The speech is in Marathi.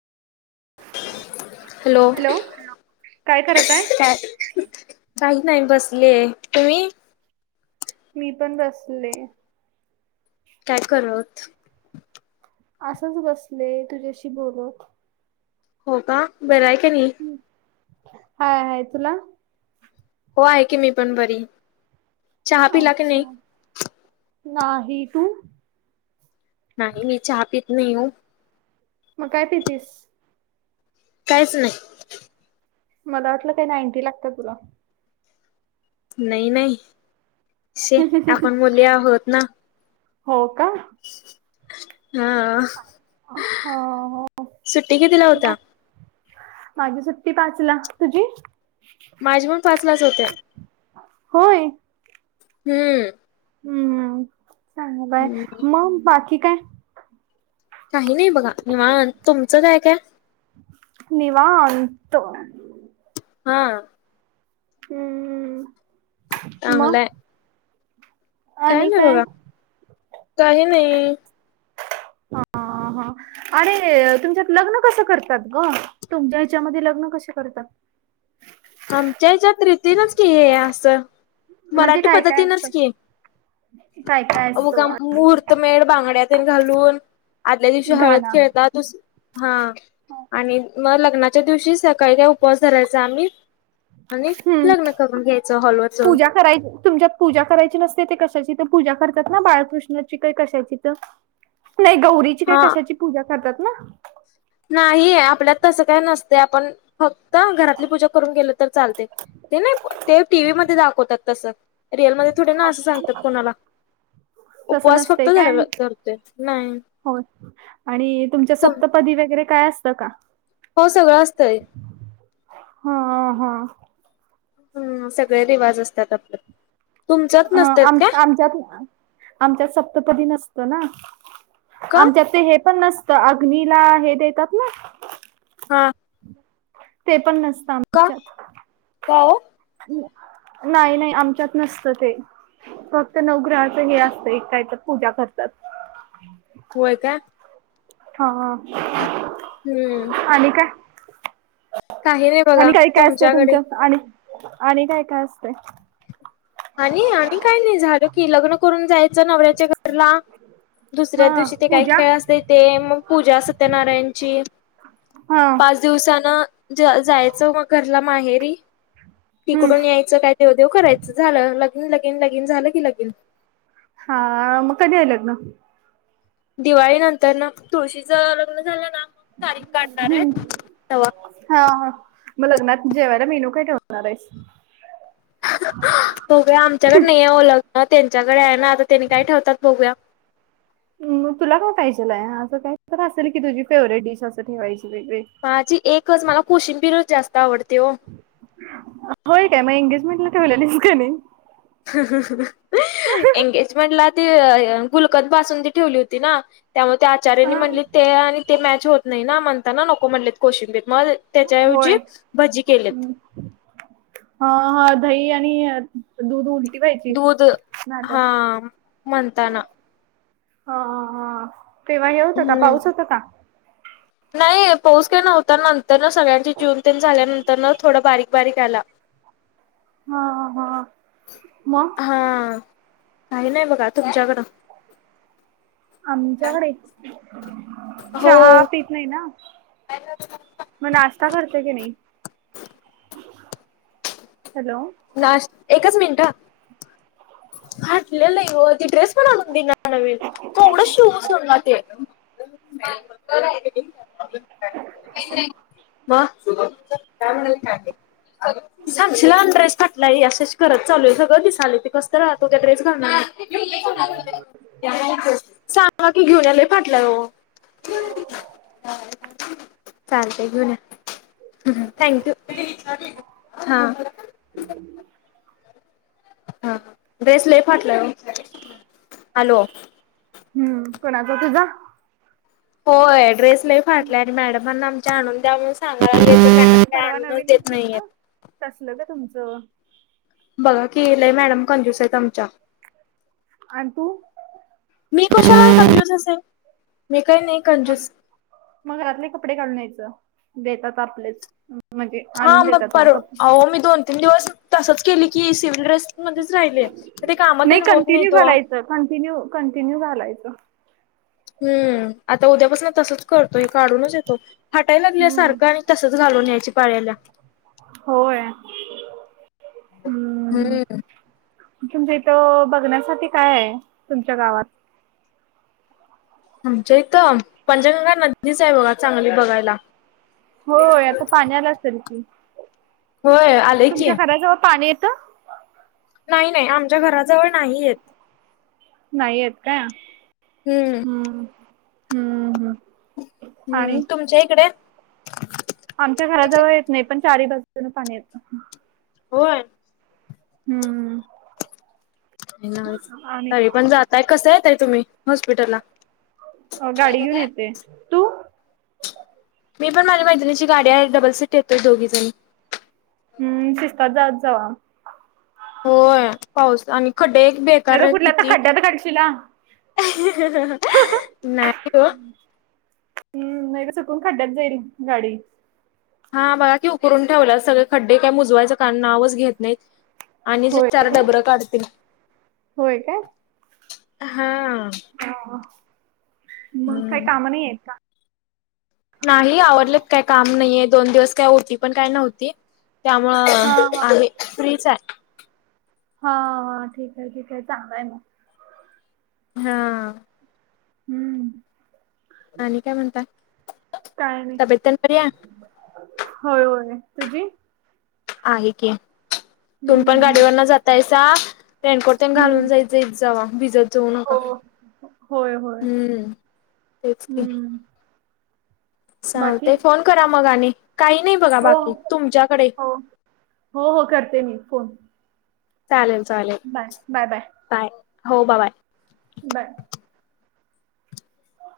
हॅलो. काय करत आहे काय काही नाही बसलीये. तुम्हीं? मी पण बसले. काय करत असंच बसले तुझ्याशी बोलत. हो, का. बरं हाय का नाई? हाय, हाय. तुला? हो आहे की मी पण बरी. चहा पिला की नाही अच्छा, नाही तू. नाही मी चहा पीत नाही वो. मग काय पितीस? काहीच नाही. मला वाटलं काय नाईंनटी लागत्या तुला. नाही नाही शे, आपण मुली आहोत ना. हो, का. हा. ह सुट्टी कितीला मग होत्या? माझी सुट्टी पाचला., तुझी? माझ्या पण पाचलाच होत्या. होय. हूं.... हुं... चांगलाय. मग बाकी काय.? काही नाही बघा, निवांत तुमचं काय काय? निवांत. हां. हम्म हं. चांगलं हाय. आणि काय? काही नाही. हां हां अरे तुमच्यात लग्न कसं करतात गं? तुमच्या हेच्यामध्ये लग्न कसे करतात? आमच्या हेच्यात रितीनच की आहे असं. म्हणजे मराठी काय काय पद्धतीनच असतं की. काय काय उ असतो का महूर्तमेड, बांगड्या तेन घालून आदल्या दिवशी हळद घाना खेळतात. दुस हां आणि मग लग्नाच्या दिवशी सकाळी काय उपवास धरायचा आम्ही. आणि हम्म लग्न करून घ्यायचं हॉलवर जाऊन पूजा करायची तुमच्या पूजा करायची नसते, ती कशाची तर पूजा करतात ना बाळकृष्णाची काय कशाची तर? नाही गौरीची काय हा कशाची पूजा करतात ना? नाहीे आपल्यात तसं काय नसतंय आपण फक्त घरातली पूजा करून गेलो तर चालतंय. ते नाही ते टीव्हीमध्ये दाखवतात तसं. रिअलमध्ये थोडे ना असं सांगतात कोणाला. तस उपवास फक्त नसतंय धर काय? धरतोय नाही होय. आणि तुमच्या तुम सप्त पदी वगैरे काय असतं का? हो सगळं असतंय. हां हां हां. हं सगळे रिवाज असतात आपल्यात. हाय आम आमच्यात आमच्यात सप्तपदी नसतं ना, का आमच्यात ते हे पण नस तं अग्नीला हे देतात ना हां. तेपण नसतं आम्हा का, का ओ? नाही नाही आमच्यात नसतं ते. फक् नवग्रहाचं हे असतंय, एक काय तर पूजा करतात. होय काय. हां, हम्म. आणि काय? काही नाही बघा आणि काय काय असतंय तुमच्याकडे. तुमच्यात आणि, आणि काय काय असतंय? आणि आणि काय नाही झालं की लग्न करून जायचं नवऱ्याच्या घरला. दुसऱ्या हा दिवशी ते काय पूजा खेळ असतंय ते मग पूजा सत्यनारायणची हां. पाच दिवसानं ज जायचं मग घरला माहेरी. हम्म तिकडून यायचं काय देव देव करायचं झालं, लग्न लगीन लगीन झालं की लगीन. हां मग कधी आलेत ना? दिवाळी नंतर ना तुळशीच लग्न झालं ना मग तारीख काढणार आहे. हम्म तवा हा हा. मग लग्नात जेवायला मेनू काय ठेवणार आहेस? बघूया आमच्याकडे नाही आहे ओ लग्न त्यांच्याकडे आहे ना, आता त्यांनी काय ठेवतात बघूया. मग तुला काय पाहिजेल आहे? असं काही तर असेल की, तुझी फेवरेट डिश असं ठेवायची वेगवेग माझी एकच मला कोशिंबीर जास्त आवडते ओ. होय काय मग, एंगेजमेंटला ठेवलेलीस काय नाही? ह..., एंगेजमेंटला ते गुलकंद बासुंदी ठेवली होती ना, त्यामुळ ते आचार्यांनी हा म्हणले ते आणि ते मॅच होत नाही ना, म्हणताना नको म्हणलेत कोशिंबीर मग होय त्याच्याऐवजी भजी केलेत. हम्म. हा हा, दही आणि दूध उलटी व्हायची. दूध नाहीतर हा म्हणताना ह...., तेव्हा हे होतं का? हम्म. पाऊस होतं का? नाही पाऊस काही नव्हता. नंतर न सगळ्यांचे जेवन तेन झाल्यानंतर ना, थोडा बारीक बारीक आला. [inaudible] हा हा, मग हा, काही नाही बघा तुमच्याकडं आमच्याकडे हो चहा पीत नाही ना, मग नाश्ता करते की नाही? हॅलो, नाश एकच मिनिटं हं, फाटलेल ओ ते ड्रेस पण आणून देईना नवीन, कोवढं शिवून सोल्ला ते. [unintelligible] मग [unintelligible] काय म्हणाली ठाकी [unintelligible] साक्षीला आण ड्रेस अशेश करत चालू आहे सगळं दिसाले ते कसतर राहतो उद्या ड्रेस घालणार नाही. ये आणा इथंच, सांगा की घेऊया लय फटलाय ओ. [unintelligible] चालते घेऊन या. ह ह, थँक्यू [unintelligible] हा, ठीक [unintelligible] हा हा, ड्रेस लई फाटलाय ओ. हॅलो, हम, कोणाचा तुझा होय. ड्रेस लई फाटलाय आणि मॅडमांना आमच्या आणून द्या म्हणून सां सांगा लागलीत तर, मॅडम काय आणूनच देत नाहीये. कसलं ग तुमचं? बघा की, लई मॅडम कंज्यूस आहेत आमच्या. आण तू मी कशाला कंज्यूस असेल. मी काही नाही आप, कंजूस मग घरातले कपडे घालून यायचं. देतात आपलेच ह, हां मग पर्व आहों मी दोन तीन दिवस तसंच केली की, सिव्हिल ड्रेस मध्येच राहिले. रे काम तेन होत नाहीत ओ. जर कंटिन्यू कंटिन्यू घालायचं. हम्म, आता उद्यापासनं तसंच करतोय. हे काढूनस येतो. फाटा लागलंय हम्म. सारखं आणि तसंच घालून यायची पाळी आल्या. होय. [inaudible] हम्म ह, तुमच्या इथं बघण्यासाठी काय आहे. तुमच्या गावात? आमच्या इथं पंचगंगा नदीच आहे बघा, चांगली बघायला. होय. आता पाणी आलं असेल की, होय. आलंय की, [unintelligible] पाणी येतं. नाही नाही आमच्या घराजवळ नाही येत नाही येत काय हम्म हम्म... हम्म हम्म हम्म आणि तुमच्या इकडे आमच्या घराजवळ येत नाही पण चारी बाजून पाणी येत होय हम्म आणि तरी पण जाताय कस येताय तुम्ही हॉस्पिटल ला अ गाडी घेऊन येते तू मी पण माझ्या मैत्रिणीची गाडी आहे डबल सीट येतोय दोघीजणी हम्म शिस्तात जात जावा होय पाऊस आणि खड्डे एक नाही बेकार तर आहेत कुठल्या तर किती खड्ड्यात काढशील हा. नाही ओ हम्म नाही तर चुकून खड्यात जाईल गाडी हा बघा की उकरून ठेवल्यात सगळे खड्डे काय बुजवायचं नावच घेत नाहीत आणि जे होय चार काय डबरं काढतील होय हा हो मग काही हम्म. काम नाहीत का नाही आवरल्यात काय काम नाहीये दोन दिवस काय होती पण काय नव्हती त्यामुळं हा हा आहे फ्रीच आहे हाा ठीक आहे ठीक आहे चांगलंय मग हा हम्म आणि काय म्हणता काय नाही तब्येत तेन बरी हाय होय होय तुझी आहे की तुमी हम्म पण गाडीवर हम्म न जातायसा रेनकोट तेन घालून हम्म जाईत जावा भिजत जाऊ नका हो होय होय हम्म तेच की हम्म बाकी सांगते फोन करा मग आणि काही नाही बघा हो बाकी तुमच्याकडे हो हो हो करते मी फोन चालेल चालेल बाय बाय बाय हो बा बाय बाय